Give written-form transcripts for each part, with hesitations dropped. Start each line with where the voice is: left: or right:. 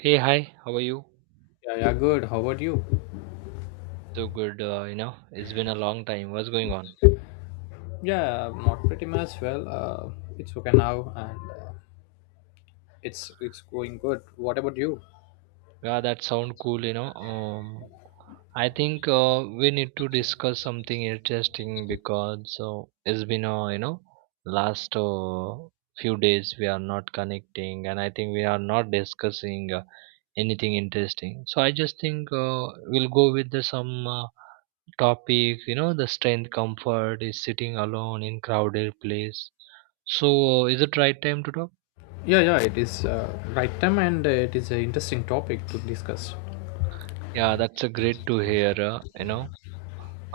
right: Hey, hi, how are you?
left: Yeah, yeah, good. How about you?
right: So good, it's been a long time. What's going on?
left: Yeah, not pretty much. Well, it's okay now, and it's going good. What about you?
right: Yeah, that sound cool, you know. I think we need to discuss something interesting because it's been, last few days we are not connecting and I think we are not discussing anything interesting. So I just think we'll go with the, some topic, you know, the strength comfort is sitting alone in crowded place. So is it right time to talk?
left: Yeah, yeah, it is right time, and it is an interesting topic to discuss.
right: Yeah, that's a great to hear, you know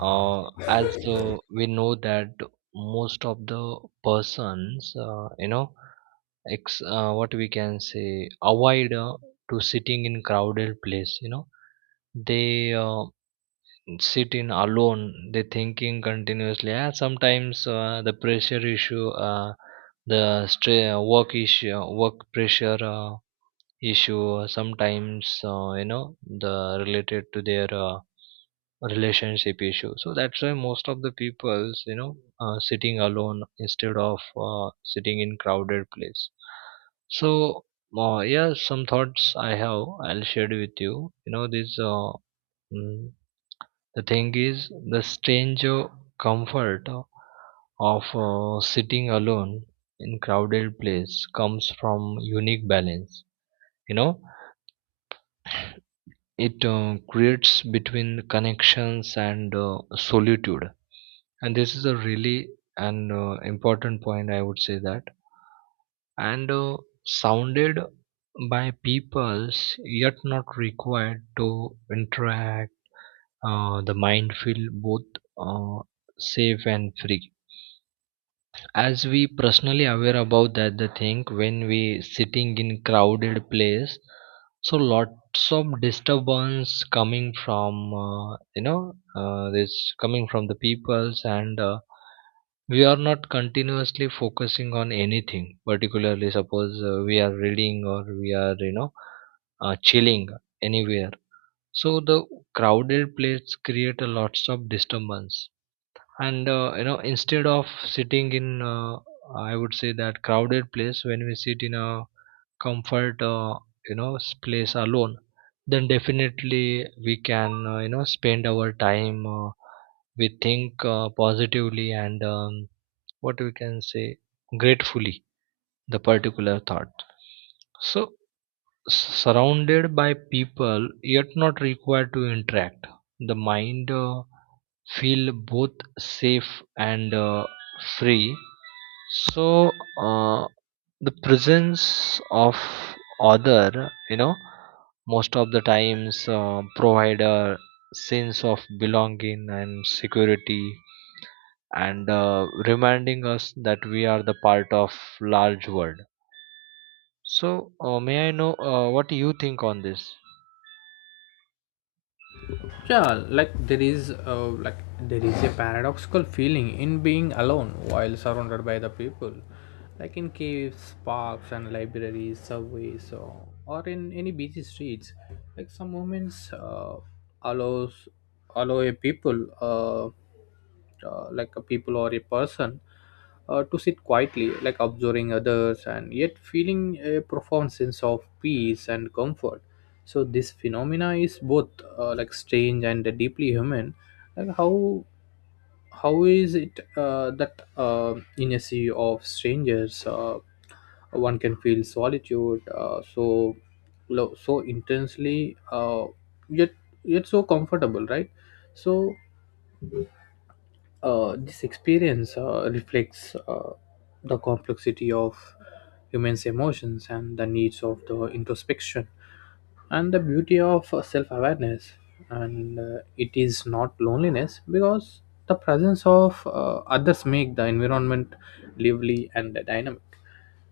right: as we know that most of the persons, what we can say, avoid to sitting in crowded place, you know. They sit in alone, they thinking continuously, yeah, sometimes the pressure issue, the work issue, work pressure issue, sometimes the related to their relationship issue. So that's why most of the people's, you know, sitting alone instead of sitting in crowded place. so yeah, some thoughts I have I'll share with you, you know, this mm, the thing is, the strange comfort of sitting alone in crowded place comes from unique balance. You know, it creates between connections and solitude, and this is a really an important point, I would say that. And Sounded by peoples yet not required to interact. The mind feel both uh, safe and free, as we personally aware about that, the thing when we sitting in crowded place, so lots of disturbance coming from, you know this coming from the peoples. And we are not continuously focusing on anything particularly. Suppose we are reading or we are, you know, chilling anywhere, so the crowded place create a lots of disturbance. And instead of sitting in, I would say that, crowded place, when we sit in a comfort, place alone, then definitely we can, spend our time, we think positively and, what we can say, gratefully, the particular thought. So surrounded by people yet not required to interact, the mind feel both safe and free. So uh, the presence of other, you know, most of the times provide a sense of belonging and security, and reminding us that we are the part of large world. So may I know what you think on this?
left: Yeah, like there is there is a paradoxical feeling in being alone while surrounded by the people, like in caves, parks, and libraries, subways, or in any busy streets. Like some moments allows allow a people or a person to sit quietly, like observing others and yet feeling a profound sense of peace and comfort. So this phenomena is both like strange and deeply human. Like how is it that in a sea of strangers, one can feel solitude so intensely, yet yet so comfortable, right? So this experience reflects the complexity of humans' emotions and the needs of the introspection and the beauty of self-awareness. And it is not loneliness, because the presence of others make the environment lively and dynamic.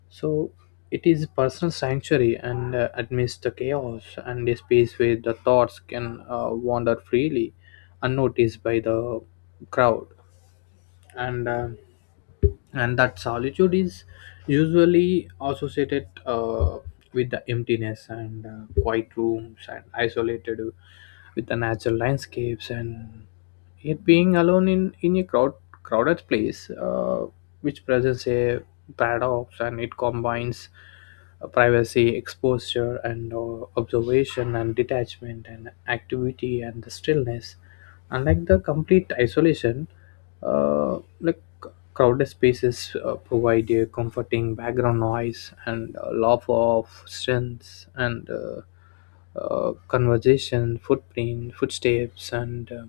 left: So it is personal sanctuary, and amidst the chaos, and a space where the thoughts can wander freely, unnoticed by the crowd. And uh, and that solitude is usually associated with the emptiness and quiet rooms, and isolated with the natural landscapes, and yet being alone in a crowded place, which presents a paradox, and it combines privacy, exposure, and observation, and detachment, and activity, and the stillness. Unlike the complete isolation, like crowded spaces provide a comforting background noise and a lot of strengths and conversation, footprint, footsteps, and uh,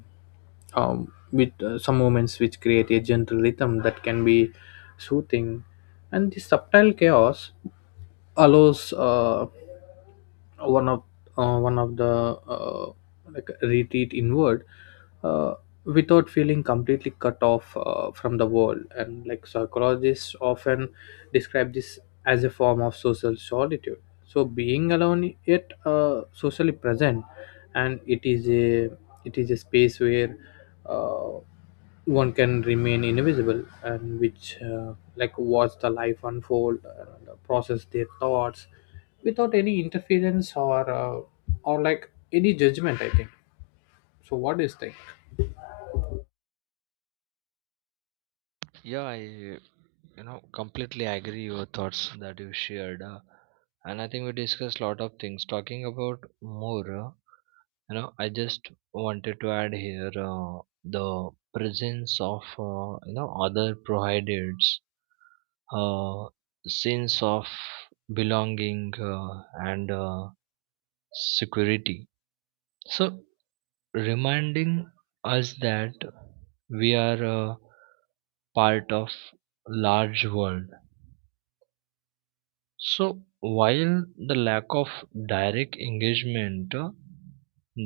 left: um, with some moments which create a gentle rhythm that can be soothing. And the subtle chaos allows one of one of the uh, like retreat inward uh, without feeling completely cut off from the world. And like psychologists often describe this as a form of social solitude, so being alone yet socially present. And it is a space where uh, one can remain invisible, and which like watch the life unfold and process their thoughts without any interference or like any judgment, I think. So what do you think?
right: Yeah, I you know, completely agree your thoughts that you shared, and I think we discussed a lot of things. Talking about more, I just wanted to add here, the presence of, other provided uh, sense of belonging and security. So reminding us that we are part of large world. So while the lack of direct engagement,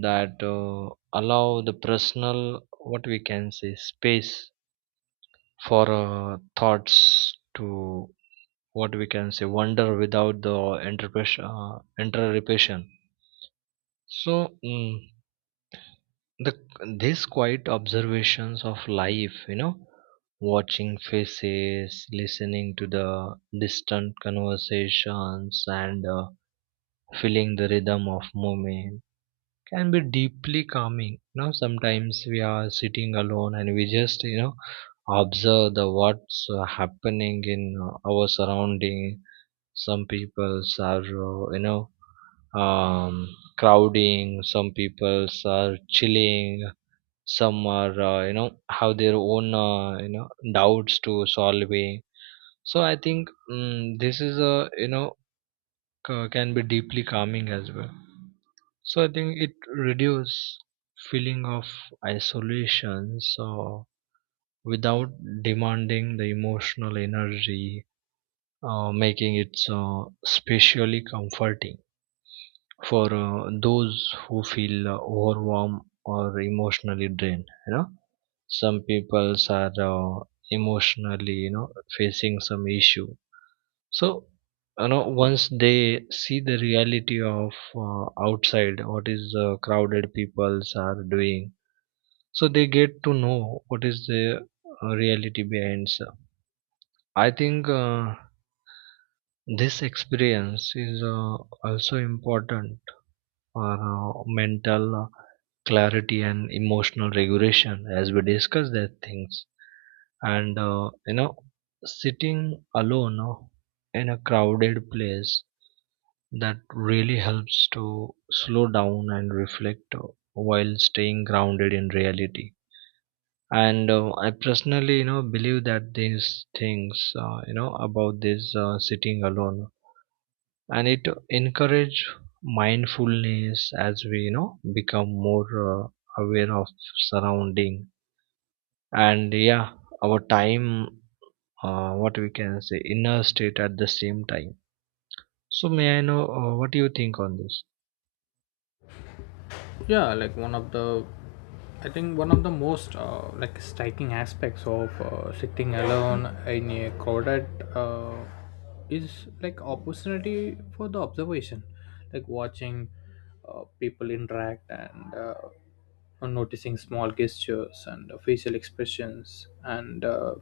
right: that allow the personal, what we can say, space for thoughts to, what we can say, wonder without the interpretation. so mm, the these quiet observations of life, you know, watching faces, listening to the distant conversations and feeling the rhythm of movement, can be deeply calming. You know, sometimes we are sitting alone and we just, you know, observe the what's happening in our surrounding. Some people are, you know um, crowding, some people are chilling, some are, you know, have their own, you know, doubts to solving. So I think, this is a, you know, can be deeply calming as well. So I think it reduce feeling of isolation. So without demanding the emotional energy, making it so especially comforting for those who feel overwhelmed or emotionally drained. You know, some people are, emotionally, you know, facing some issue. So, you know, once they see the reality of, outside, what is, crowded peoples are doing, so they get to know what is the reality behind. So, I think this experience is, also important for mental clarity and emotional regulation, as we discuss that things. And, sitting alone in a crowded place, that really helps to slow down and reflect, while staying grounded in reality. And I personally, you know, believe that these things, about this sitting alone. And it encourage mindfulness, as we, you know, become more aware of surrounding and, yeah, our time, what we can say, inner state at the same time. So may I know what do you think on this?
left: Yeah, like one of the I think one of the most like striking aspects of sitting alone in a crowded uh, is like opportunity for the observation, like watching people interact and noticing small gestures and facial expressions and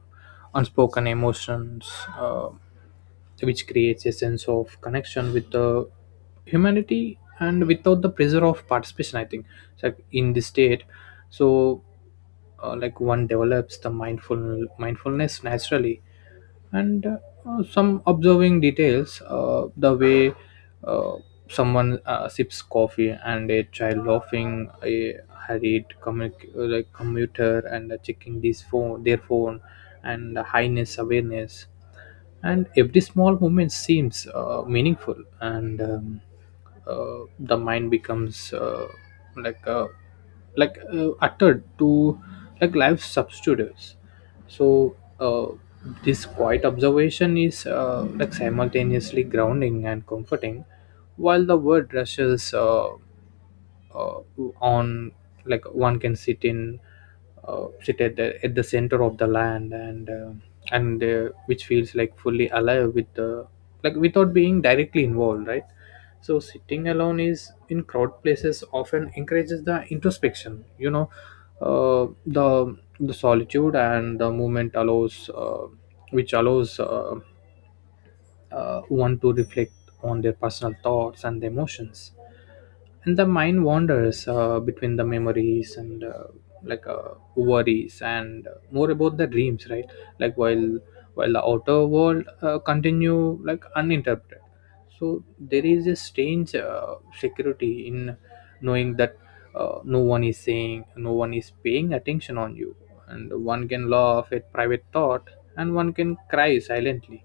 left: unspoken emotions, which creates a sense of connection with the humanity and without the pressure of participation, I think. So like in this state, so like one develops the mindfulness naturally, and some observing details, the way uh, someone sips coffee, and a child laughing, a hurried like commuter, and checking this phone their phone, and the highness awareness, and every small moment seems meaningful. And the mind becomes like uh, uttered to like life substitutes. So this quiet observation is like simultaneously grounding and comforting while the world rushes uh, on. Like one can sit in sit at the center of the land, and which feels like fully alive with the, like without being directly involved, right? So sitting alone is in crowd places often encourages the introspection, you know, the solitude and the movement allows which allows want to reflect on their personal thoughts and the emotions, and the mind wanders between the memories and worries, and more about the dreams, right? Like while the outer world continue like uninterrupted. So there is a strange security in knowing that no one is paying attention on you, and one can laugh at private thought, and one can cry silently,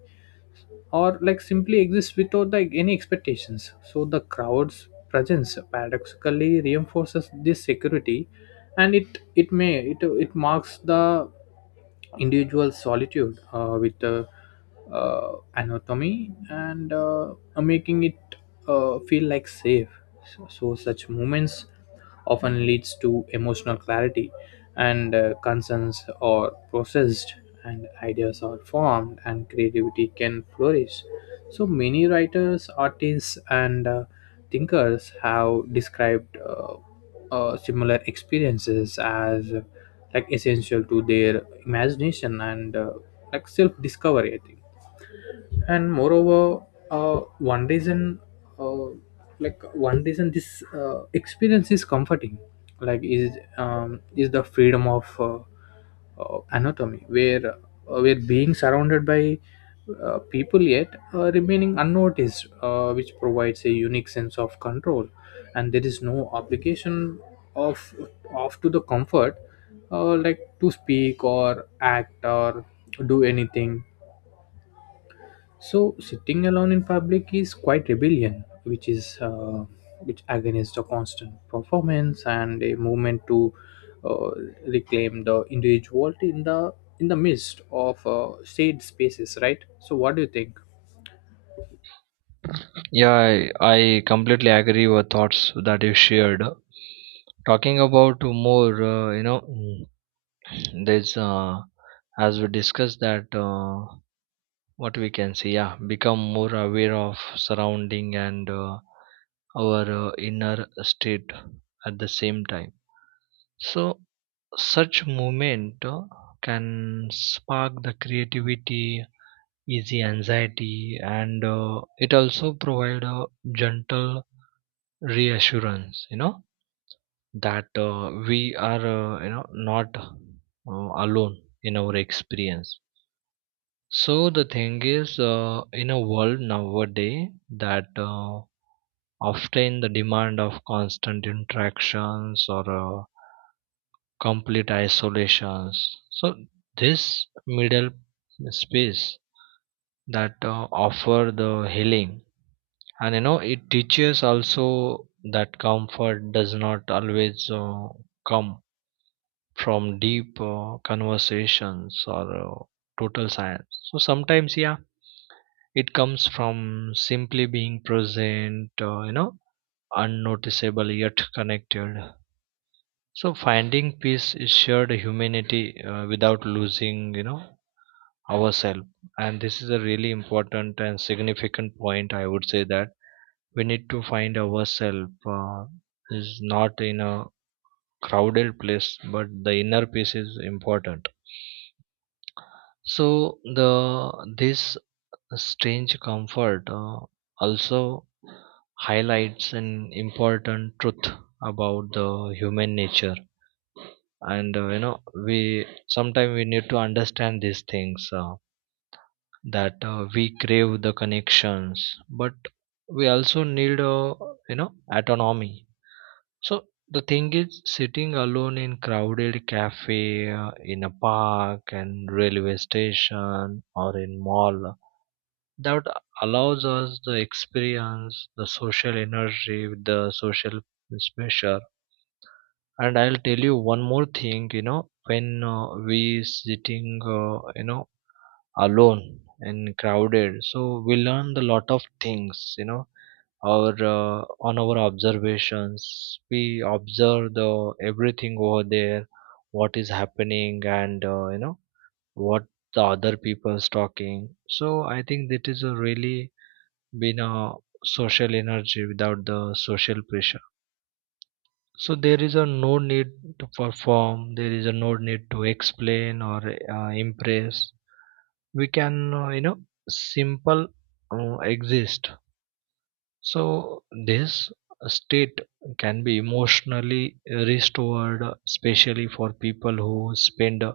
left: or like simply exists without like any expectations. So the crowd's presence paradoxically reinforces this security, and it marks the individual solitude with the anatomy, and making it feel like safe. So such moments often leads to emotional clarity, and concerns or processed, and ideas are formed, and creativity can flourish. So many writers, artists, and thinkers have described similar experiences as like essential to their imagination and like self-discovery, I think. And moreover, one reason uh, like one reason this experience is comforting, is the freedom of anatomy, where being surrounded by people yet remaining unnoticed, which provides a unique sense of control. And there is no obligation of of to the comfort, like to speak or act or do anything. So sitting alone in public is quite rebellion, which is which against a constant performance and a movement to uh, reclaim the individuality in the midst of shared spaces, right? So what do you think?
right: Yeah, I completely agree with thoughts that you shared. Talking about more, you know, there's as we discussed that, what we can see, yeah, become more aware of surrounding and our inner state at the same time. So such movement can spark the creativity, easy anxiety, and it also provide a gentle reassurance, you know, that we are, not alone in our experience. So the thing is, in a world nowadays that often the demand of constant interactions or complete isolations. So this middle space that offer the healing. And you know, it teaches also that comfort does not always come from deep conversations or total silence. So sometimes, yeah, it comes from simply being present, unnoticeable yet connected. So finding peace is shared humanity without losing, you know, ourselves. And this is a really important and significant point, I would say that. We need to find ourselves, is not in a crowded place, but the inner peace is important. So the this strange comfort also highlights an important truth about the human nature. And, we sometimes we need to understand these things, that, we crave the connections, but we also need, autonomy. So the thing is, sitting alone in crowded cafe, in a park, and railway station, or in mall, that allows us the experience, the social energy, with the social pressure. And I'll tell you one more thing. You know, when, we sitting, alone and crowded, so we learn a lot of things. You know, our on our observations, we observe the everything over there, what is happening, and, what the other people's talking. So I think that is a really been a social energy without the social pressure. So there is a no need to perform, there is a no need to explain or impress, we can, simple exist. So this state can be emotionally restored, especially for people who spend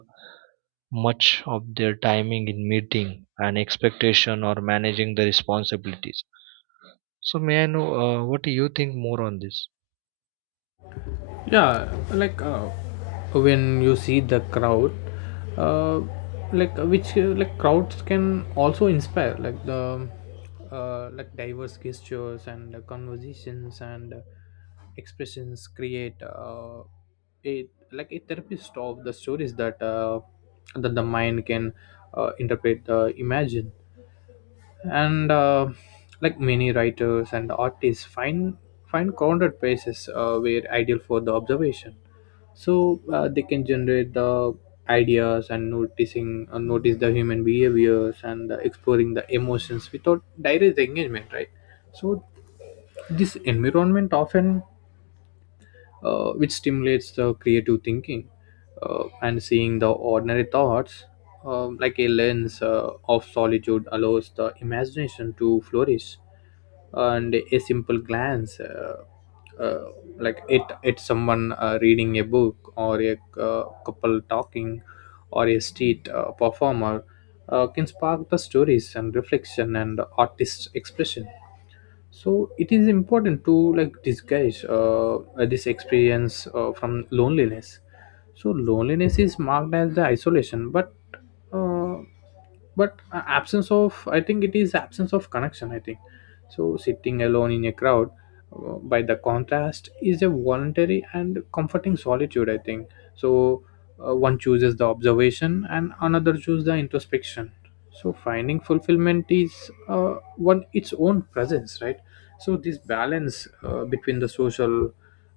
right: much of their timing in meeting and expectation or managing the responsibilities. So may I know what do you think more on this?
left: Yeah, like when you see the crowd, uh, which like crowds can also inspire like the like diverse gestures and conversations and expressions create it like a therapist of the stories that that the mind can interpret, imagine, and like many writers and artists find crowded places were ideal for the observation. So they can generate the ideas and noticing notice the human behaviors and exploring the emotions without direct engagement, right? So this environment often which stimulates the creative thinking, and seeing the ordinary thoughts, like a lens of solitude allows the imagination to flourish. And a simple glance, uh, like it it's someone reading a book, or a couple talking, or a street performer, can spark the stories and reflection and artist expression. So it is important to like disguise this experience from loneliness. So loneliness is marked as the isolation, but uh, absence of, I think it is absence of connection, I think. So sitting alone in a crowd, by the contrast, is a voluntary and comforting solitude, I think. So one chooses the observation and another chooses the introspection. So finding fulfillment is one its own presence, right? So this balance between the social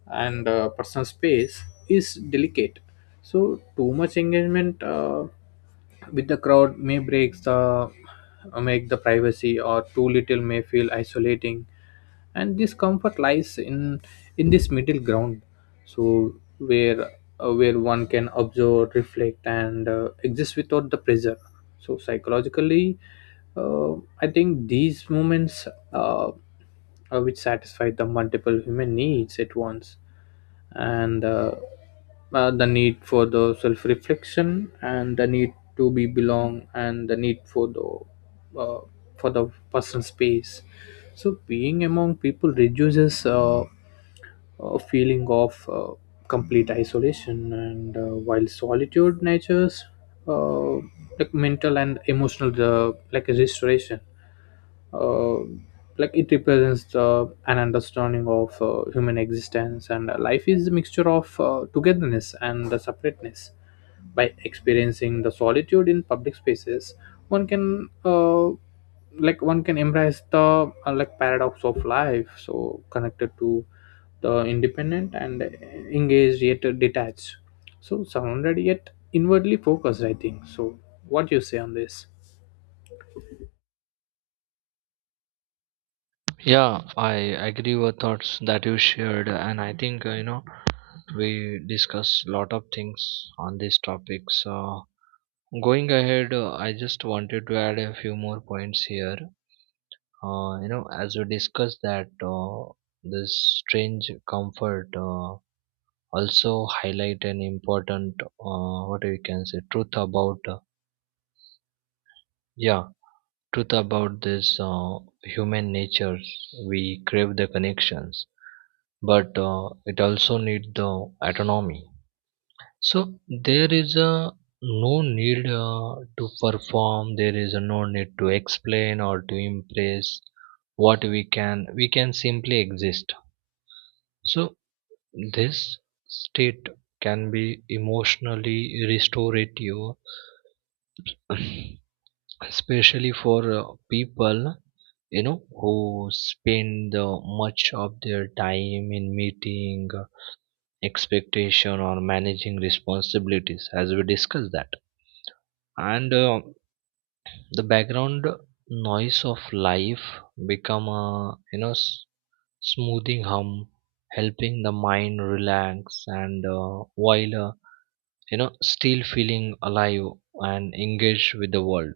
left: and personal space is delicate. So too much engagement with the crowd may break the make the privacy, or too little may feel isolating. And this comfort lies in this middle ground. So where where one can observe, reflect, and exist without the pressure. So psychologically, uh, I think these moments, uh, which satisfy the multiple human needs at once, and the need for the self-reflection, and the need to be belong, and the need for the personal space. So being among people reduces a feeling of complete isolation, and while solitude natures uh, like mental and emotional like restoration, uh, like it represents the, an understanding of human existence, and life is a mixture of togetherness and the separateness. By experiencing the solitude in public spaces, one can, like one can embrace the like paradox of life, so connected to the independent and engaged yet detached, so surrounded yet inwardly focused, I think. So what do you say on this?
right: Yeah, I agree with thoughts that you shared, and I think, we discuss a lot of things on these topics. Going ahead, I just wanted to add a few more points here. As we discussed that, this strange comfort also highlight an important, what we can say, truth about, yeah truth about this human nature. We crave the connections, but it also need the autonomy. So there is a no need to perform, there is a no need to explain or to impress. What we can, we can simply exist. So this state can be emotionally restorative especially for people, you know, who spend much of their time in meeting, expectation or managing responsibilities, as we discussed that. And the background noise of life become a, you know, smoothing hum, helping the mind relax and while, still feeling alive and engaged with the world.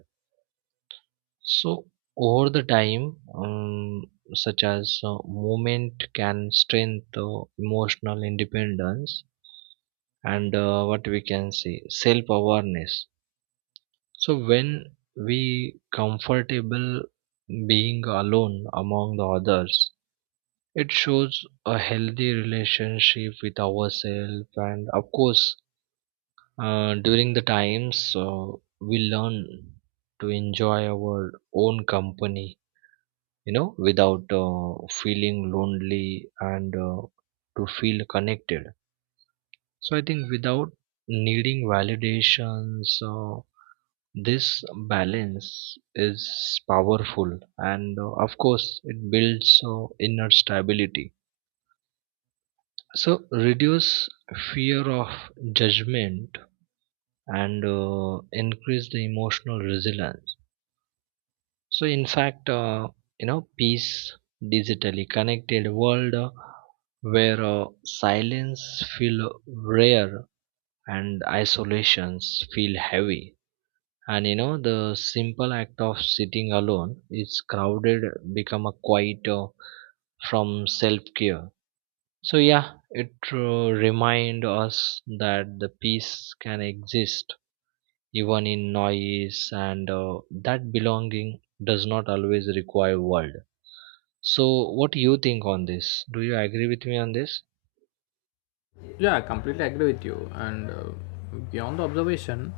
right: So over the time, such as movement can strengthen emotional independence and what we can say, self awareness. So when we comfortable being alone among the others, it shows a healthy relationship with ourselves. And of course during the times we learn to enjoy our own company, you know, without feeling lonely and to feel connected. So I think, without needing validations, this balance is powerful. And of course it builds inner stability, so reduce fear of judgment and increase the emotional resilience. So, in fact, peace, digitally connected world, where silence feel rare and isolations feel heavy. And you know, the simple act of sitting alone is crowded, become a quiet from self care. So, yeah, it remind us that the peace can exist even in noise and that belonging does not always require world. So, what do you think on this? Do you agree with me on this?
left: Yeah, I completely agree with you, and beyond the observation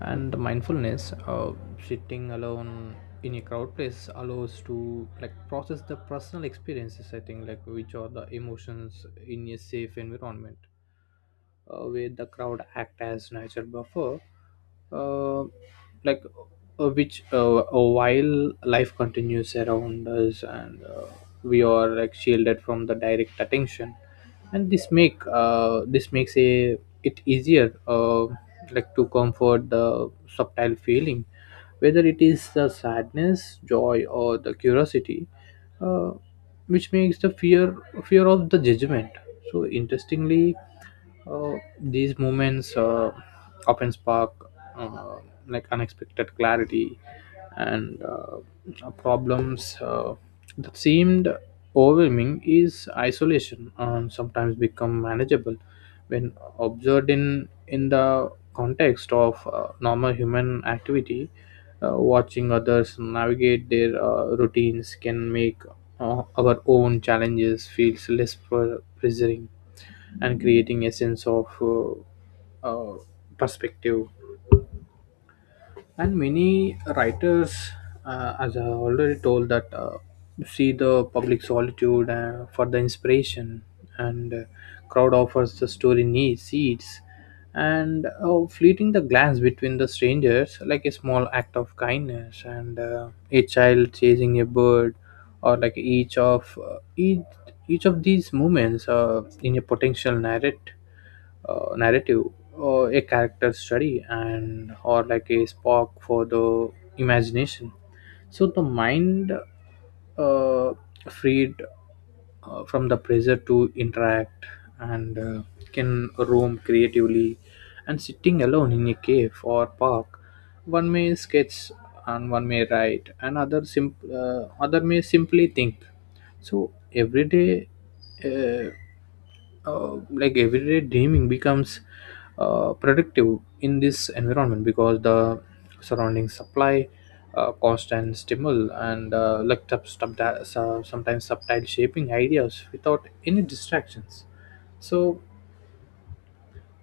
left: and the mindfulness, sitting alone in a crowd place allows to like process the personal experiences, I think, like which are the emotions in a safe environment, where the crowd act as natural buffer, uh, like which while life continues around us, and we are like shielded from the direct attention. And this makes a it easier, like to comfort the subtle feeling, whether it is the sadness, joy, or the curiosity, uh, which makes the fear of the judgment. So interestingly, uh, these moments often spark uh, like unexpected clarity. And problems that seemed overwhelming is isolation, sometimes become manageable when observed in the context of normal human activity. Watching others navigate their routines can make our own challenges feels pressuring, and creating a sense of perspective. And many writers, as I already told that, see the public solitude for the inspiration. And crowd offers the story needs seeds, and fleeting the glance between the strangers, like a small act of kindness, and a child chasing a bird, or like each of these moments in a potential narrative, uh, narrative or a character study, and or like a spark for the imagination. So the mind, uh, freed from the pressure to interact, and can roam creatively. And sitting alone in a cave or park, one may sketch, and one may write, and other may simply think. So every day, uh, like everyday dreaming becomes productive in this environment, because the surrounding supply, cost, and stimuli, and sometimes subtle shaping ideas without any distractions. So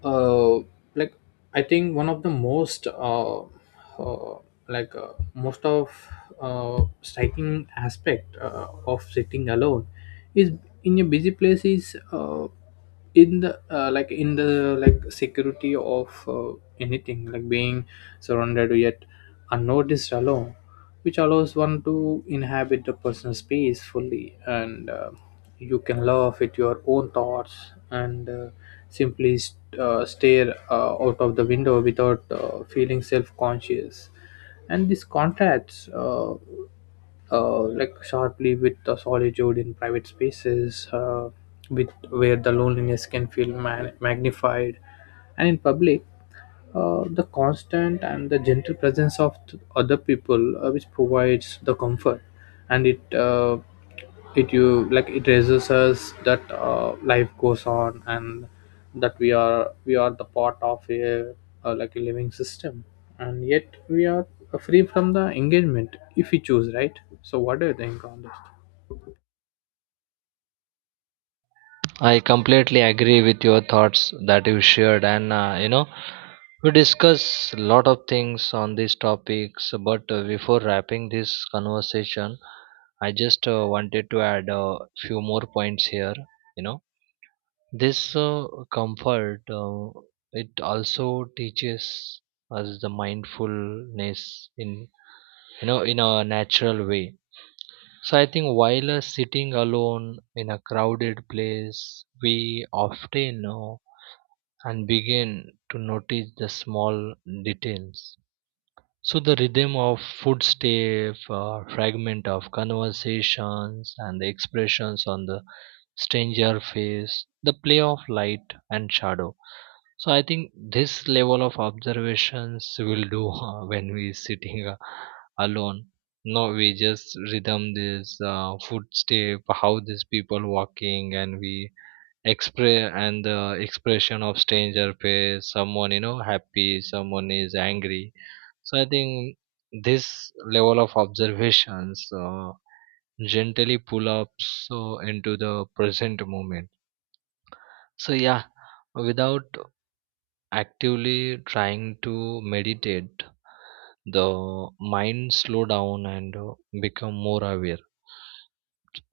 left: uh, like I think one of the most uh, like most of striking aspect of sitting alone is in a busy place is in the like in the like security of anything, like being surrounded yet unnoticed alone, which allows one to inhabit the personal space fully. And you can laugh at your own thoughts, and simply stare out of the window without feeling self-conscious. And this contrasts like sharply with the solitude in private spaces, with where the loneliness can feel magnified. And in public, the constant and the gentle presence of other people which provides the comfort. And it it you like it raises us that life goes on, and that we are the part of a, like a living system, and yet we are free from the engagement if we choose, right? So what do you think on this?
right: I completely agree with your thoughts that you shared, and, we discuss a lot of things on these topics. But before wrapping this conversation, I just wanted to add a few more points here. You know, this comfort it also teaches us the mindfulness in, you know, in a natural way. So I think while sitting alone in a crowded place, we often know and begin to notice the small details. So the rhythm of footstep, fragment of conversations, and the expressions on the stranger face, the play of light and shadow. So I think this level of observations will do when we sitting alone, no we just rhythm this footstep, how these people walking, and we express and the expression of stranger face, someone, you know, happy, someone is angry. So I think this level of observations gently pull up, so into the present moment. So yeah, without actively trying to meditate, the mind slow down and become more aware.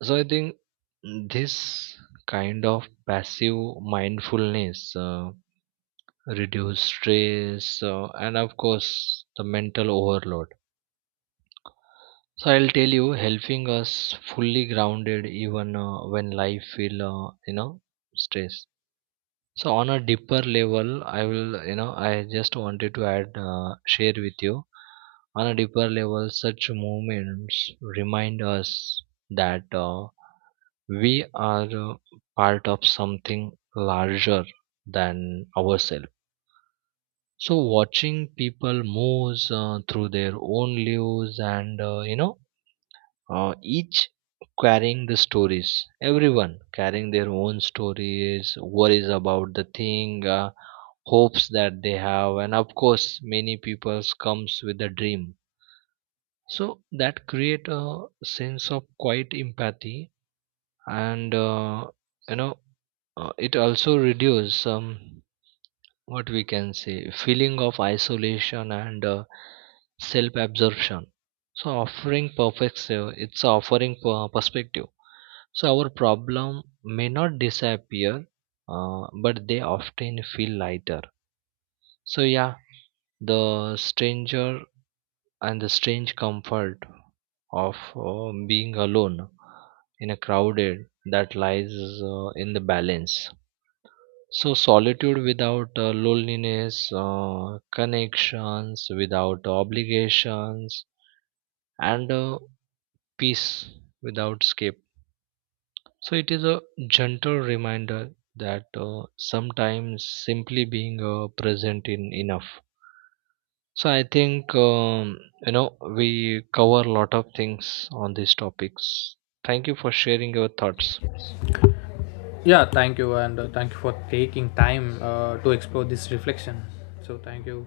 right: So I think this kind of passive mindfulness reduce stress and of course the mental overload. So I'll tell you, helping us fully grounded even when life feel, stress. So on a deeper level, I will you know I just wanted to add share with you, on a deeper level, such moments remind us that we are part of something larger than ourselves. So watching people move through their own lives and, each carrying the stories, everyone carrying their own stories, worries about the thing, hopes that they have, and of course many people's comes with a dream. So that create a sense of quite empathy. And, you know it also reduce, what we can say, feeling of isolation and self absorption. So offering perspective it's offering per- perspective. So our problem may not disappear, but they often feel lighter. So yeah, the stranger and the strange comfort of being alone in a crowded, that lies in the balance. So solitude without loneliness, connections without obligations, and peace without escape. So it is a gentle reminder that sometimes simply being present in enough. So I think, we cover a lot of things on these topics. Thank you for sharing your thoughts.
left: Yeah, thank you, and thank you for taking time to explore this reflection. So thank you.